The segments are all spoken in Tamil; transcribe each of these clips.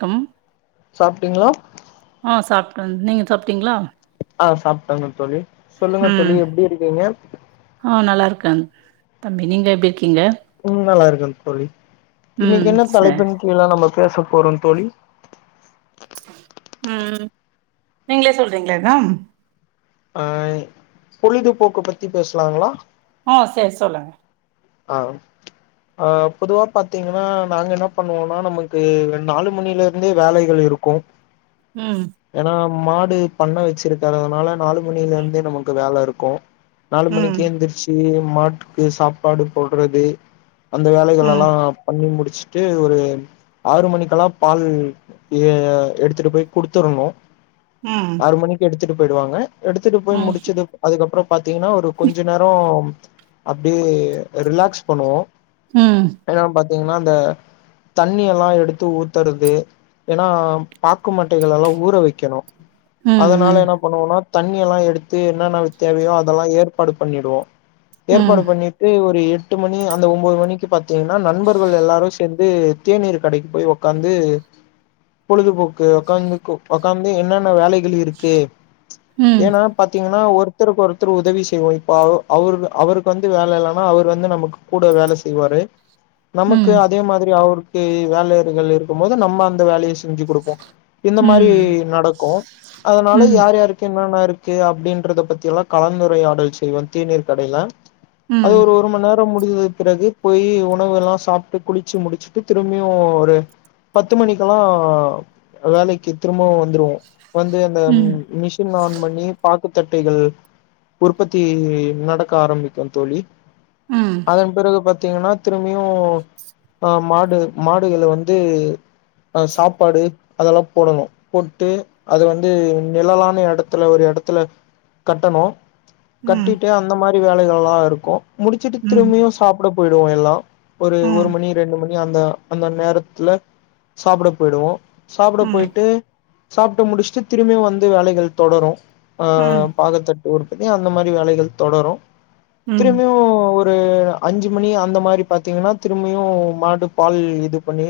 கம் சாப்பிட்டீங்களா ஆஹ் சாப்ட்டேன் நீங்க சாப்பிட்டீங்களா ஆஹ் சாப்ட்டங்கு தோலி உம் ஆஹ் நல்லா இருக்கன் தம்பி நீங்க எப்டி இருக்கீங்க ம் நல்லா இருக்க தோலி ம் இன்னிக்கு என்ன சரி தலைப்பின் கீல நம்ம பேசபோறோ தோலி உம் நீங்களே சொல்றீங்களா எதும் அஹ் பொழுதுபோக்கு பத்தி பேசலாங்களா ஆஹ் செரி சொல்லுங்க ஆஹ் அஹ் பொதுவா பாத்தீங்கன்னா நாங்க என்ன பண்ணுவோம்னா நமக்கு நாலு மணில இருந்தே வேலைகள் இருக்கு உம் ஏன்னா மாடு பண்ணை வச்சிருக்கதுனால நாலு மணில இருந்தே நமக்கு வேல இருக்கு நாலு ம் மணிக்கே எந்திருச்சு மாட்டுக்கு சாப் பாடு போடுறது அந்த வேலைகள் ம் எல்லா பண்ணி முடிச் ச்சுட்டு ஒரு ஆறு மணிக்கெல்லா பால் எ எடுத்துட்டு போய் குடுத்துருணு ம் ஆறு மணிக்கு எடுத் துட்டு போய்டுவாங்க எடுத்துட்டு போய் ம் முடிச்சுது அதுக்கப்றோ பாத்தீங்கன்னா ஒரு கொஞ்ச நேரோ அப்டியே அ ரிலாக்ஸ் பண்ணுவோ ம் தீங்கன்னா அந்த தண்ணி எல்லா எடுத்து ஊத்துறது ஏனா பாக்கு மட்டைகளல்லா ஊற வைக்கணு அதனால ம் என்ன பண்ணுவோனா தண்ணி எல்லா எடுத்து என்னென்ன தேவையோ அதெல்லா ஏற்பாடு பண்ணிடுவோ ம் ஏற்பாடு பண்ணி ட்டு ஒரு எட்டு மணி அந்த ஒம்போது மணிக்கு பாத்தீங்கன்னா நண்பர்கள் எல்லாரு சேந்து தேநீர் கடைக்கு போய் ஒக்காந்து பொழுதுபோக்கு ஒக்காந்து ஒக்காந்து என்னென்ன வேலைகள் இருக்கு ம் ஏன்னா பாத்தீங்கன்னா ஒரு த்தருக்கு ஒருத்தர் உதவி செய்வோ இப்ப அவ அவரு அவருக்கு வந்து வேல இல்லா ம அவர் வந்து நமக்கு கூட வேல செய்வாரு ம் நமக்கு அதே மாதிரி அவரு க்கு வேலையர்கள் இருக்கும் போது நம்ம அந்த வேலைய செஞ்சு குடுப்போ இந்த மாரி ம் நடக்கு அதனால ம் யார் யாருக்கு என்னன்னா இரு க்கு அப்டின்றத பத்தி எல்லா கலந்துரையாடல் செய்வோ தேநீர் கடைல ம் அது ஒரு ஒரு மணி நேரோ முடி ஞ்சதுக்கு பிறகு போயி உணவு எல்லா சாப்ட்டு குளிச்சு முடிச்சுட்டு திரும்பியு ஒரு பத்து மணிக்கெல்லா வேலைக்கு திரும்பவு வந்துருவோ வந்து அந்த ம் மிஷின் ஆன் பண்ணி பா க்குத் தட்டுகள் உற்பத்தி நடக்க ஆரம்பிக்கு தோழி ம் அதன் பிறகு பாத் த்தீங்கனா திரும்பியு ஆ மாடு மாடுகள் வந்து அ சாப்பாடு அதெல்லா போடணு போட்டு அது வந்து நிழலான எடத்துல ஒரு எடத்துல கட்டனூ ம் கட்டிட்டு அந்த மா ரி வேலைகள்லா இருக்கு முடிச்சுட்டு ம் திரும்பியு சாப்புட போயிடுவோ எல்லா ஒரு ஒரு மணி ரெண்டு ம ணி அந்த அந்த நேரத்துல சாப்புட போயிடுவோ சாப்புட ம் போயிட்டு சாப்ட்டு முடுச்சுட்டு திரும்பியு வந்து வேலைகள் தொடரு ஆ பாகத்த [unintelligible] அந்த மாரி வேலைகள் தொடரு ம் திரும்பியு ஒ ரு அஞ்சு மணி அந்த மாரி பாத்தீங்கனா திரும்பியு மாடு பால் இது பண்ணி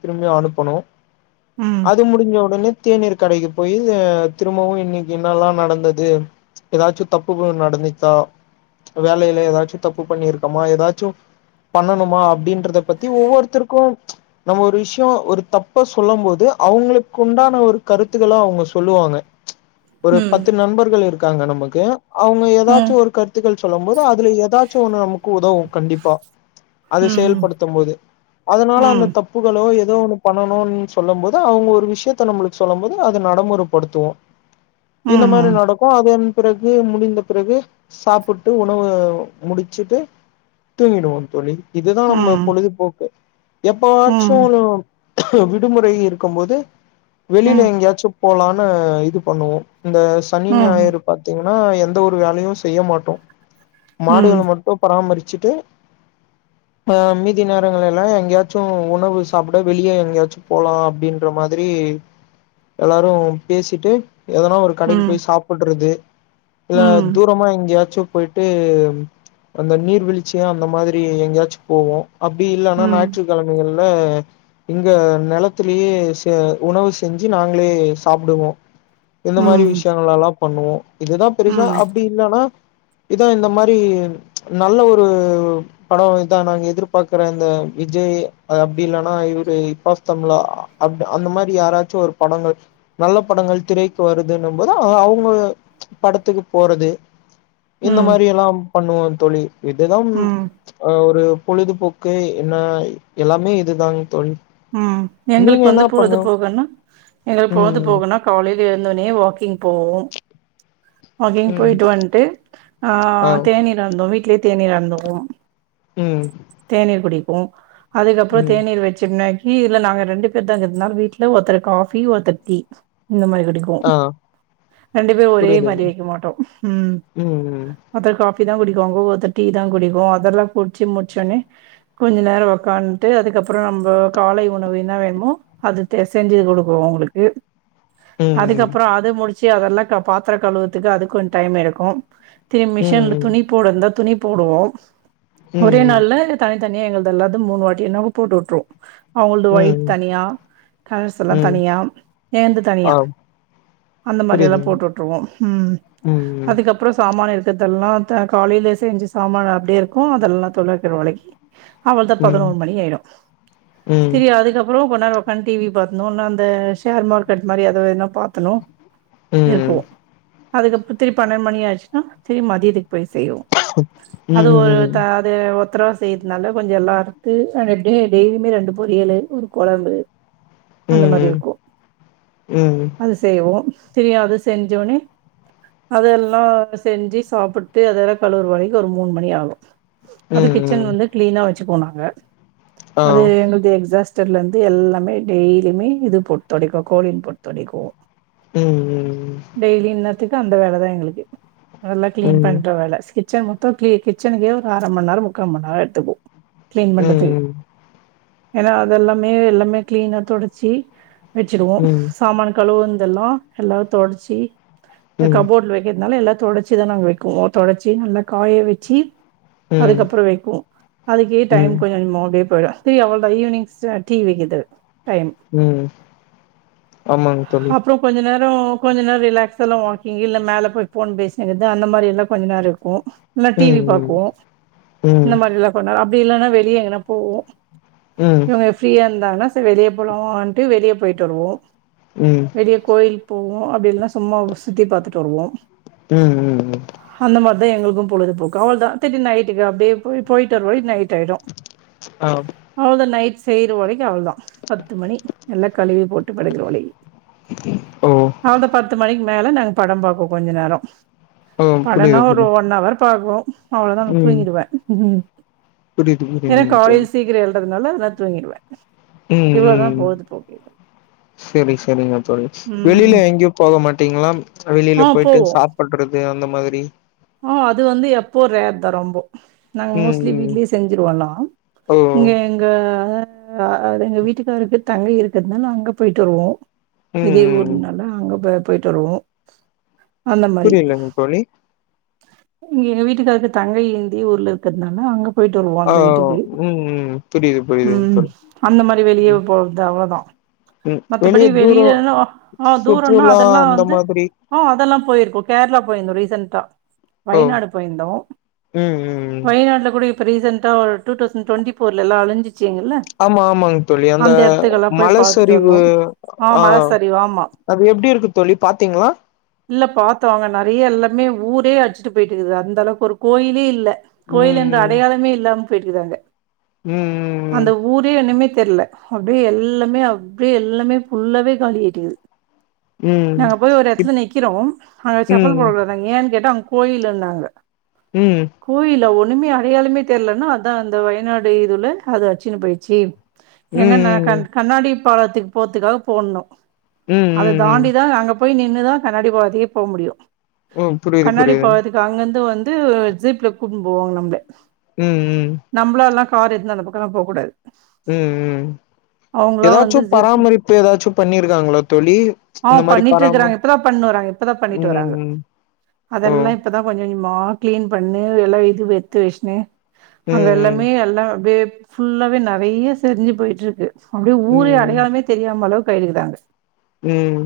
திரும்பியு அனுப்பணு அது முடிஞ்ச உடனே தேநீீர் கடைக்கு போய் திரும்பவு இன்னைக்கு என்னல்லா நடந்தது எதாச்சு தப்பு நடந்துச்சா வேலைல எதாச்சு தப்பு பண்ணிருக்கமா எதாச்சு பண்ணணுமா அப்டின்றத பத்தி ஒவ்வொருத்தருக்கு நம்ம ஒரு விஷ்யொ ஒரு தப்ப சொல்லும் போது அவுங்களுக்குண்டான ஒரு கருத்துகள அவுங்க சொல்லுவாங்க ஒரு பத்து ம் நண்பர்கள் இருக் க்காங்க நமக்கு அவுங்க ம் ம் எதாச்சு ம் ஒரு கருத்துகள் சொல்லம்போ து அதுல எதாச்சு ஒண்ணு நமக்கு உதவு கண்டிப்பா அது செயல்படுத்தும் போது ம் ம் ம் ம் அதனால அந்த ம் தப்புகளோ எ எதோ ஒண்ணு பண்ணணுன் சொல்லும் போது அவுங்க ஒரு விஷ்யத்த நம்மளுக்கு சொல்லும் போது அத நடமுறப்படுத்துவோ இந்த மாரி நடக்கோ அது பிறகு முடிந்த பிறகு சாப்புட் டு உணவு முடிச்சுட்டு தூங்கிடுவோ தோழி இதுதா நம்ம ம் பொழுதுபோக்கு ம் ம் எப்பவாச்சுலு விடுமுறை இருக்கம் போது வெளில ம் எங்கயாச்சு போலான்னு இது பண்ணுவொ இந்த சனி ம், ஞாயிறு பாத்தீங்க னா எந்த ஒரு வேலையு செய்ய மாட்டோ மாடுகள ம், மட்டு பராமரி ச்சுட்டு அ மீதி நேரங்கள எல்லா எங்கயாச்சு உணவு சாப்புட வெளிய எங்கயாச்சு போலா அப்டின்ற மாதிரி எல்லாரு பேசிட்டு எதனா ஒரு கடைக்கு ம், போய் சாப்பிடுறது இல்ல ம், தூரமா இங்கயா போயிட்டு அந்த நீர்வீழ்ச்சியம் அந்த மாதிரி எங்கயாச்சும் போவோம் அப்படி ம், இல்லன்னா ம், ஞாயிற்றுக்கிழமைகள் இங்க இங்க நிலத்திலேயே ச உணவு செஞ்சு நாங்களே சாப்பிடுவோம் இந்த மாதிரி ம், விஷயங்கள் எல்லாம் பண்ணுவோம் இதுதான் பெருசா ம், அப்டி இல்லைன்னா இதான் இந்த மாரி நல்ல ஒரு படம் இதான் நாங்க எதிர்பார்க்கற இந்த விஜய் அப்டி இல்லன்னா இவுரு இப்பாப் தமிழலா அ அந்த மாரி யாராச்சோ ஒரு படங்கள் நல்ல படங்கள் திரைக்கு வருதுன்னு போது அவங்க படத்துக்கு போறது இந்த மாரி எல்லாம் பண்ணுவோம் தோழி இதுதான் ம், ஹ ஒரு பொழுதுபோக்கு என்ன எல்லாமே இதுதான் தோழி உம் நீங்க எங்களுக்கு வந்து என்ன பொழுது பண்ணு போகனா எங்களுக்கு பொழுது ம் போகனா காலையில இருந்தோனே வாக்கிங் போவோம் வாக்கிங் ம் போயிட்டு வந்துட்டு ஆ ஆஹ் தேனீர் அருந்துவோம் வீட்லயே தேனீர் அருந்துவோம் ம் தேநீர் குடி உம் அதுக்கப்பறம் ம் தேநீர் வச்சுனே டீ இல்ல நாங்க ரெண்டு பேர் தாங்க இருக்குறதுனால வீட்ல ஒருத்தர் காஃபி ஒருத்தர் டீ இந்த மாரி பிடிக்கும் ஆ ரெண்டு பேரும் ஒரே புரியுது மாதிரி வைக்க மாட்டோம் உம் ம் ஒருதர் கஃபி ப்பி தான் குடிகோ வங்கத்த டீ தான் குடிக்கும் அதெல்லாம் குடிச்சு முடிச்சோன்னே கொஞ்ச நேரம் உக்காந்துட்டு அதுக்கப்பறம் நம்ம காலை உணவுன்னா வேணுமோ அது செஞ்சி குடுக்குவோம் அவங்களுக்கு ம் ம் அதுக்கப்பறம் அத முடிச் ச்ச அதெல்லாம் பாத்திர கழுவுதுக்கு அதுக்கு கொஞ்ச டைம் எடுக்கும் திரு மிஷன்ல ம் துணி போடுருந்த துணி போடுவோம் ஒரே ம் நாள்ல தனி அதனே எங்கள் எல்லாவது மூணு வாட்டினாவது போட்டு விட்ருவோம் அவங்களது ஒயிட் ம் ம் ம் தனியா கலர்ஸ் எல்லா ம் தனியா ஏந்து தனியா ஆ அந்த மாதிரியெல்லாம் புரியுதுங்க போட்டு விட்ருவோம் உம் ம் அதுக்கப்புறம் சாமான இருக் இதெல்லாம் காலையில செஞ்சு சாமான அப்டியே இருக்கும் அதெல்லாம் தொலைக்கிறுவன் விளக்கி அவ்ளோ தான் ம் பதினொரு மணி ஆயிடும் ம் தெரி அதுக்கப்புறம் கொஞ்ச நேரம் ஒக்காந்து டிவி பாக்கணும் அந்த ஷேர் மார்கெட் மாதிரி ஏதாவது பாத்தணும் ம் ம் இருக்கும் அதுக்கப்புறம் திருப்பி பன்னெண்டு மணி ஆயிச்சுன்னா திருப்பி மதியதுக்கு போய் செய்வோம் ம் அது ஒரு ம் ம் தாது பத்திரா செய்யதுனால கொஞ்சம் எல்லாம் அறுத்து அது எப்டி டெயிலி ரெண்டு பொரியல் ஒரு கொழம்பு அந்த மாதிரி ம் இருக்கும் ம் அது செய்வோம் திரியாது அது செஞ்சோனே அதெல்லாம் செஞ்சு சாப்பிட்டு அதெல்ல கலூற வரைக்கு ஒரு மூணு மணி ஆகும் அது ம் கிச்சன் வந்து கிளீனா வச்ச வச்சு போனாக ஆ அது எங்களது எக் ஜாஸ் தெர்ல இருந்து எல்லாமே டெய்லியுமே இது போட்டு துடிக்கும் கோழின் போட்டு துடைக்குவோ ம் ம் டெய்லி என்ன அந்த வேலைதான் எங்களுக்கு நல்லா கிளீன் ம் பண்ற வேலை கிச்சன் மொத்தம் கிச்சனுக்கே ஒரு அரை மணி நேரம் முக்கால் மணி நேரம் எடுத்துப்போம் கிளீன் ம் பண்றதுக்கு ம் ஏன்னா அதெல்லாமே எல்லாமே கிளீனா தொடச்சு வச்சுடுவோம் ம் சாமான் கழுவ வந்து எல்லாம் எல்லாம் தொடச்சி ம் கபோர்ட் வைக்கிறதுனால எல்லாத் தொடுச்சிதான் நாங்க வைக்குவோம் தொடச்சி நல்லா காய வச்சு அதுக்கப்புறம் வைப்போம் அதுக்கே டைம் ம் போயிடு மூடு போய்டு தி ஈவினி்ங்ஸ்லா டீ விக்குது உம் ஆமாங்க தோழி கொஞ்ச அப்புறம் கொஞ்ச நேர ரிலாக்ஸ் எல்லாம் வாக்கிங் இல்ல மேல போய் போன் பேசுங்கினு இருக்குறது அந்த மாதிரி எல்லாம் கொஞ்ச நேரம் இருக்கும் டிவி ம் ம் பார்க்குவோம் இந்த ம் மாதிரி எல்லாம் போனா அப்டி இல்லைனா வெளிய எங்கனப் போவோம் ம் இவங்க ஃப்ரீயா இருந்தாலு சரி வெளிய போலாவான்ட்டு வெளியே போயிட்டு வருவோம் ம் ம் வெளிய கோயில் போவோம் அப்படி இல்லனா சும்மா சுற்றி பார்த்துட்டு வருவோம் உம் உம் உம் அதான் எங்களுக்கும் பொழுதுபோக்கு அவள தான் செரி நைட்டுக்கு அப்படியே போயிட்டு வர நைட் ஆயிடும் ஆ அவ்ளோதான் நைட் செய்ற வரைக்கு அவளோதான் பத்து மணி எல்லாம் கழிவி போட்டு படுகிற வழி ஓ அவளோதான் பத்து மணிக்கு மேல நாங்க படம் பாப்போம் கொஞ்ச நேரம் ஆ படனா புரியுது ஒரு புரியுது ஒன் அவர் போகும் அவளோதான் நான் ம் தூங்கிடுவேன் உம் புரியுது புரியுது காலையில் சீக்கிரம் எழு ந்துக்குறனால நான் தூங்கிடுவேன் உம் உம் சரி சரிங்க தோழி ம் வெளியில எங்கேயும் போக மாட்டீங்களா ஆ வெளியில போயிட்டு போவோ சாப்பட்றது அந்த மாதிரி ஆ அது வந்து எப்போ ரேர் தான் ரொம்போ நாங்க ம் மோஸ்லி ம் வீட்லயே செஞ்சிருவோம்னா ஓ இங்க எங்க அஹ அது எங்க வீட்டுக்காருக்கு தங்கை இருக்குறதுனால அங்க போயிட்டு வருவோம் ம் இதே ம் ஊர்னால அங்க போ போய்ட்டு வருவோம் புரியலங்க தோழி இங்க எங்க வீட்டுக்காருக்கு தங்கை இதே ஊர்ல இருக்கிறதுனால அங்க போயிட்டு வருவோம் ஆ அந்த வீட்டுக்கு ம் ம் புரியுது புரியுதுங்க உம் தோழி அந்த மாரி வெளியே ம் போறது அவ்வளோதான் ம். வெளிய மத்தபடி தூரோ வெளியில அஹ தூரம்னா சுற்றுலா அதெல்லாம் அந்த வந்து மாதிரி அஹ அதெல்லாம் போயிருக்கோம் கேரளா போயிருந்தோம் ரீசென்டா ஓ வயநாடு போயிருந்தோம் ம் ம் வயநாட்டுல கூட இப் இப்ப ரீசன்ண்டா ஒரு டூதவுசன் டுவண்டிடபோர்லல்லாம் அழிஞ்சி ஆமா ஆமாங்க தோழி அந்த எடத்துக்கெல்லா போய் பாத்துட்டு மலசரிவு வந்தோ ஆ மல ஆஹ சரிவு ஆமா அது எப்படி இருக்கு தோழி பாத்தீங்களா இல்ல பார்த்தோம் அங்க நிறைய எல்லாமே ஊரே அடிச்சிட்டு போயிட்டு இருக்குது அந்த அளவுக்கு ஒரு கோயிலே இல்ல கோயில் என்று ம் அடையாளமே இல்லாம போயிட்டுறாங்க ம் ம் ம் அந்த ஊரே நிமித் தெரில அப்படியே எல்லாமே அப்படியே எல்லாமே புல்லாவே காலி ஆகிட்டுக்குது ம் நாங்க போய் ஒரு இப் இடத்துல நிக்கிறோம் அங்க ம் செப்பல் போட கூடதான் ஏன்னு கேட்டா அங்க கோயில இருந்தாங்க ம் கோயில போ ஒண்ணுமே அடையாளமே தெர்லன்னா அதான் அந்த வயநாடு இதுல அது அச்சுனு போயிடுச்சு ம் எங்கன்ன ம் க கண்ணாடி பழத்துக்கு போதுக்காக போடணும் ம் அத ம் ம் தாண்டிதான் நாங்க போய் நின்னுதான் கண்ணாடி பாழத்துக்கே போ முடியும் ம் புரியுது புரியுது அங்கருந்து வந்து ஜீப்ல கூப்பிட்டு போவாங்க நம்ம உம் உம் சார் எதுந்த அந்த பக்கலாம் போககூடாது உம் உம் வந்து ஏதாச்சும் ஜீப்ல பராமரிப்பு ஏதாச்சும் பண்ணிருக்காங்களோ தோழி ஆ இந்த மாதிரி பண்ணிட்டு பராம இருக்கறாங்க இப்பதா பண்ணு வராங்க இப்பதா பண்ணிட்டு உம் ஓ கொஞ்சம் கொஞ்சமா கிளீன் பண்ணு வெல இது எத்து வச்சுன்னு அங்க ம் ம் எல்லாமே எல்லாம் அப்படியே ஃபுல்லாவே நெறைய செரிஞ்சு போயிட்டு இருக்கு அப்படியே ஊரு அடையாளமே தெரியாம அளவு கயிதாங்க உம்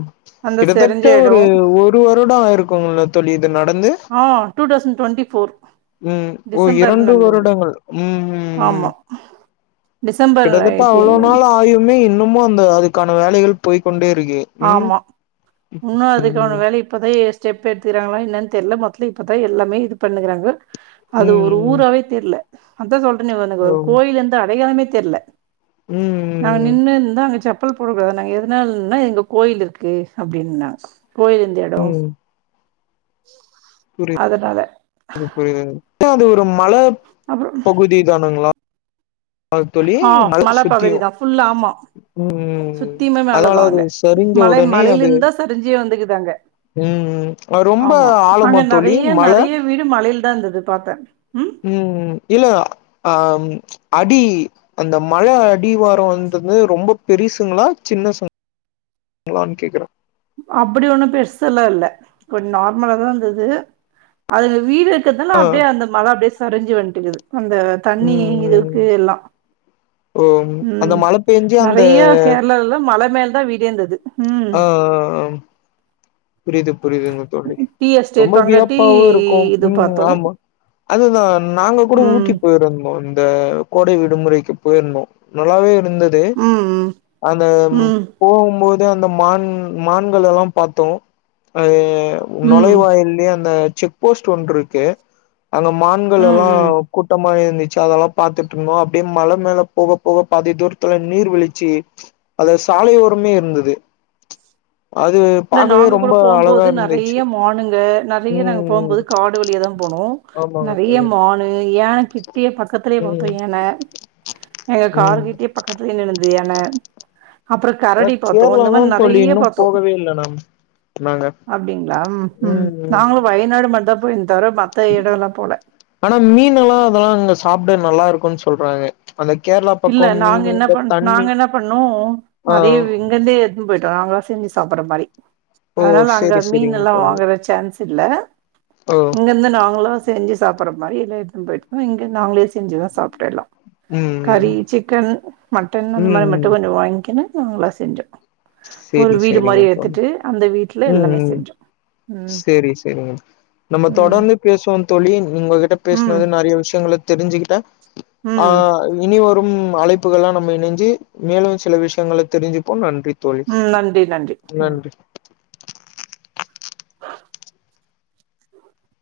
கிட்டத்தட்ட எடோ ஒரு ஒரு வருடம் ஆயிருக்குங்களா தோழி இது நடந்து ஆ டூ தௌசண்ட டுவெண்டி ஃபோர் உம் ஓ டிசம்பர் இரண்டு நடந்தது வருடங்கள் உம் உம் உம் ஆமா டிசம்பர் கிட்டத்தட்ட ஆயிரத்தி அவ்வளவு நாள் ஆயுமே இன்னுமும் அந்த அதுக்கான வேலைகள் போய்கொண்டே இருக்கு ம் ஆமா இன்னும் அதுக்கான ம் வேலை இப்பதா ஸ்டெப் எடுத்துக்கிறாங்களா என்னன்னு தெரியல மொத்ததில் இப்போ தான் எல்லாம இது பண்ணுறாங்க அது ஒரு ம் ம் ஊராவே தெரில அதான் சொல் ஒரு ஓ கோயில இருந்து அடையாளமே தெரில நாங்க ம் நின்னுருந்தா அங்க ச செப்பல் போட கூடாது நாங்க எதுனாலநா இங்க கோயில் இருக்கு அப்படின்னாங்க கோயில் இருந்த எடம் [unintelligible] புரியு புரியுது அது ஒரு மல பகுதி தானங்களா ஆஹ் மல சுத்தியு பாகுதிதான் ஃபுல்ல ஆம ம் சுத்தியுமே மல அதனால தான் அது அங்க சரிஞ்ச மல மலையில இருந்தா செரிஞ்சே வந்துக்குது க்காங்க ம்ம் ரொம்ப ஆழமா தோலி மல தான் இருந்தது பாக்க உம் இல்ல அஹ அடி அந்த மழை அடிவாரம் வந்தது ரொம்ப பெருசுங்களா சின்னசுகள கேக்குறேன் அப்படி ஒண்ணும் பெருசலான் இல்ல கொஞ்சம் நார்மலா தான் இருந்தது அதுல வீடு இக்குதான ஆ அப்படியே அந்த மல அப்டியே சரிஞ்சி வந்து [unintelligible] அந்த தண்ணி ம் ம் இதுக்கு எல்லாம் ஓ அந்த மழ பெஞ்சு அந்த கேரளால மல மேல தான் விடே இருந்தது ம் ஆஹ் ஆஹ் ஆஹ புரியுது புரியுதுன்னுக தோழி டீ ரொம்ப எஸ்டேட் அங்க டீ வியப்பாவும் இருக்கும் இது உம் பாத்தோ ஆமா அதுதான் நாங்க கூட ம் ஊட்டி போயிருந்தோம் இந்த கோடை விடுமுறைக்கு போயிருந்தோம் நல்லாவே இருந்தது ம் அந்த ம் ம் போகும்போது அந்த அந்த மான் மான்கள் எல்லாம் பார்த்தோம் ஆய் யா ம் நுழைவாயிலயே அந்த செக் போஸ்ட் ஒன்று இருக்கு அங்க மான்கள் ம் எல்லாம் ம் கூட்டமா இருந்து அதெல்லாம் பார்த்துட்டு இருந்தோம் அப்படியே மல மேல போக போக பாதி தூரத்துல நீர் விழிச்சு அது சாலையோரமே இருந்தது அது இல்ல பாக் நாங்க கூட போம்போது நிறைய மானுங்க நிறைய நாங்க ம் போம்போது காடு வழிய தான் போனோம் ஆமாங்க நிறைய தோழி மானு ஏன் கிட்டியே பக்கத்திலயே ம் பார்த்தோம் யானா எங்க கரு ம் கிட்டிய பக்கத்துய நின்னு யானா அப்புறம் அதா கரடி பாத்தோம் கேரளா இந்த தா மாரி தோழி நிறைய இன்னு பாத்தோம் போகவே இல்ல நாம நாங்க அப்படிங்களா உம் உம் ம் ம் நாங்களு வயநாடு மட்டு்தான் போய் ஆனா மீன்லாம் அதெல்லா அங்க சாப்பிட நல்லா இருக்கு இருக்கோன்னு சொல்றாங்க அந்த கேரளா இல்ல பக்கோ நாங்க மீனு என்ன இந்த பண் தண்ணி நாங்க என்ன பண்ணோ ஆ அதே இங்க இருந்தே எடுத்துனுபோய் நாங்கள செஞ்சு சாப்பற மாரி ஓ அதனால அங்க செரி மீன் செரிங்க எல்லாம் தோழி வாங்குற சான்ஸ் இல்ல ஓ இங்க இருந்து நாங்கலோ செஞ்சு சாப்பிடற மாரி எதுந்து போயிருக்கோ இங்க நாங்களே செஞ்சுதான் சாப்பிடலாம் ம் ம் கறி சிக்கன் மட்டன் அந்த ம் மாரி மட்டும் கொஞ்சம் வாங்கிக்கணு நாங்களா செஞ்சோ ஒரு சேரி வீடு சேரிங்க மாரி உம் எடுத்துட்டு அந்த வீட்ல எல்லாமே உம் செஞ்சோ ம் சேரி சேரிங்க நம்ம ம் தொடர்ந்து பேசுவோம் தோழி உங்ககிட்ட ம் பேசினது நிறைய விஷயங்க தெரிஞ்சுகிட்டா ம் ஆஹ் இனி அழைப்புகள்லாம் நம்ம இணைஞ்சு மேலும் சில விஷயங்களை தெரிஞ்சுப்போம் நன்றி தோழி உம் நன்றி நன்றி உம் நன்றி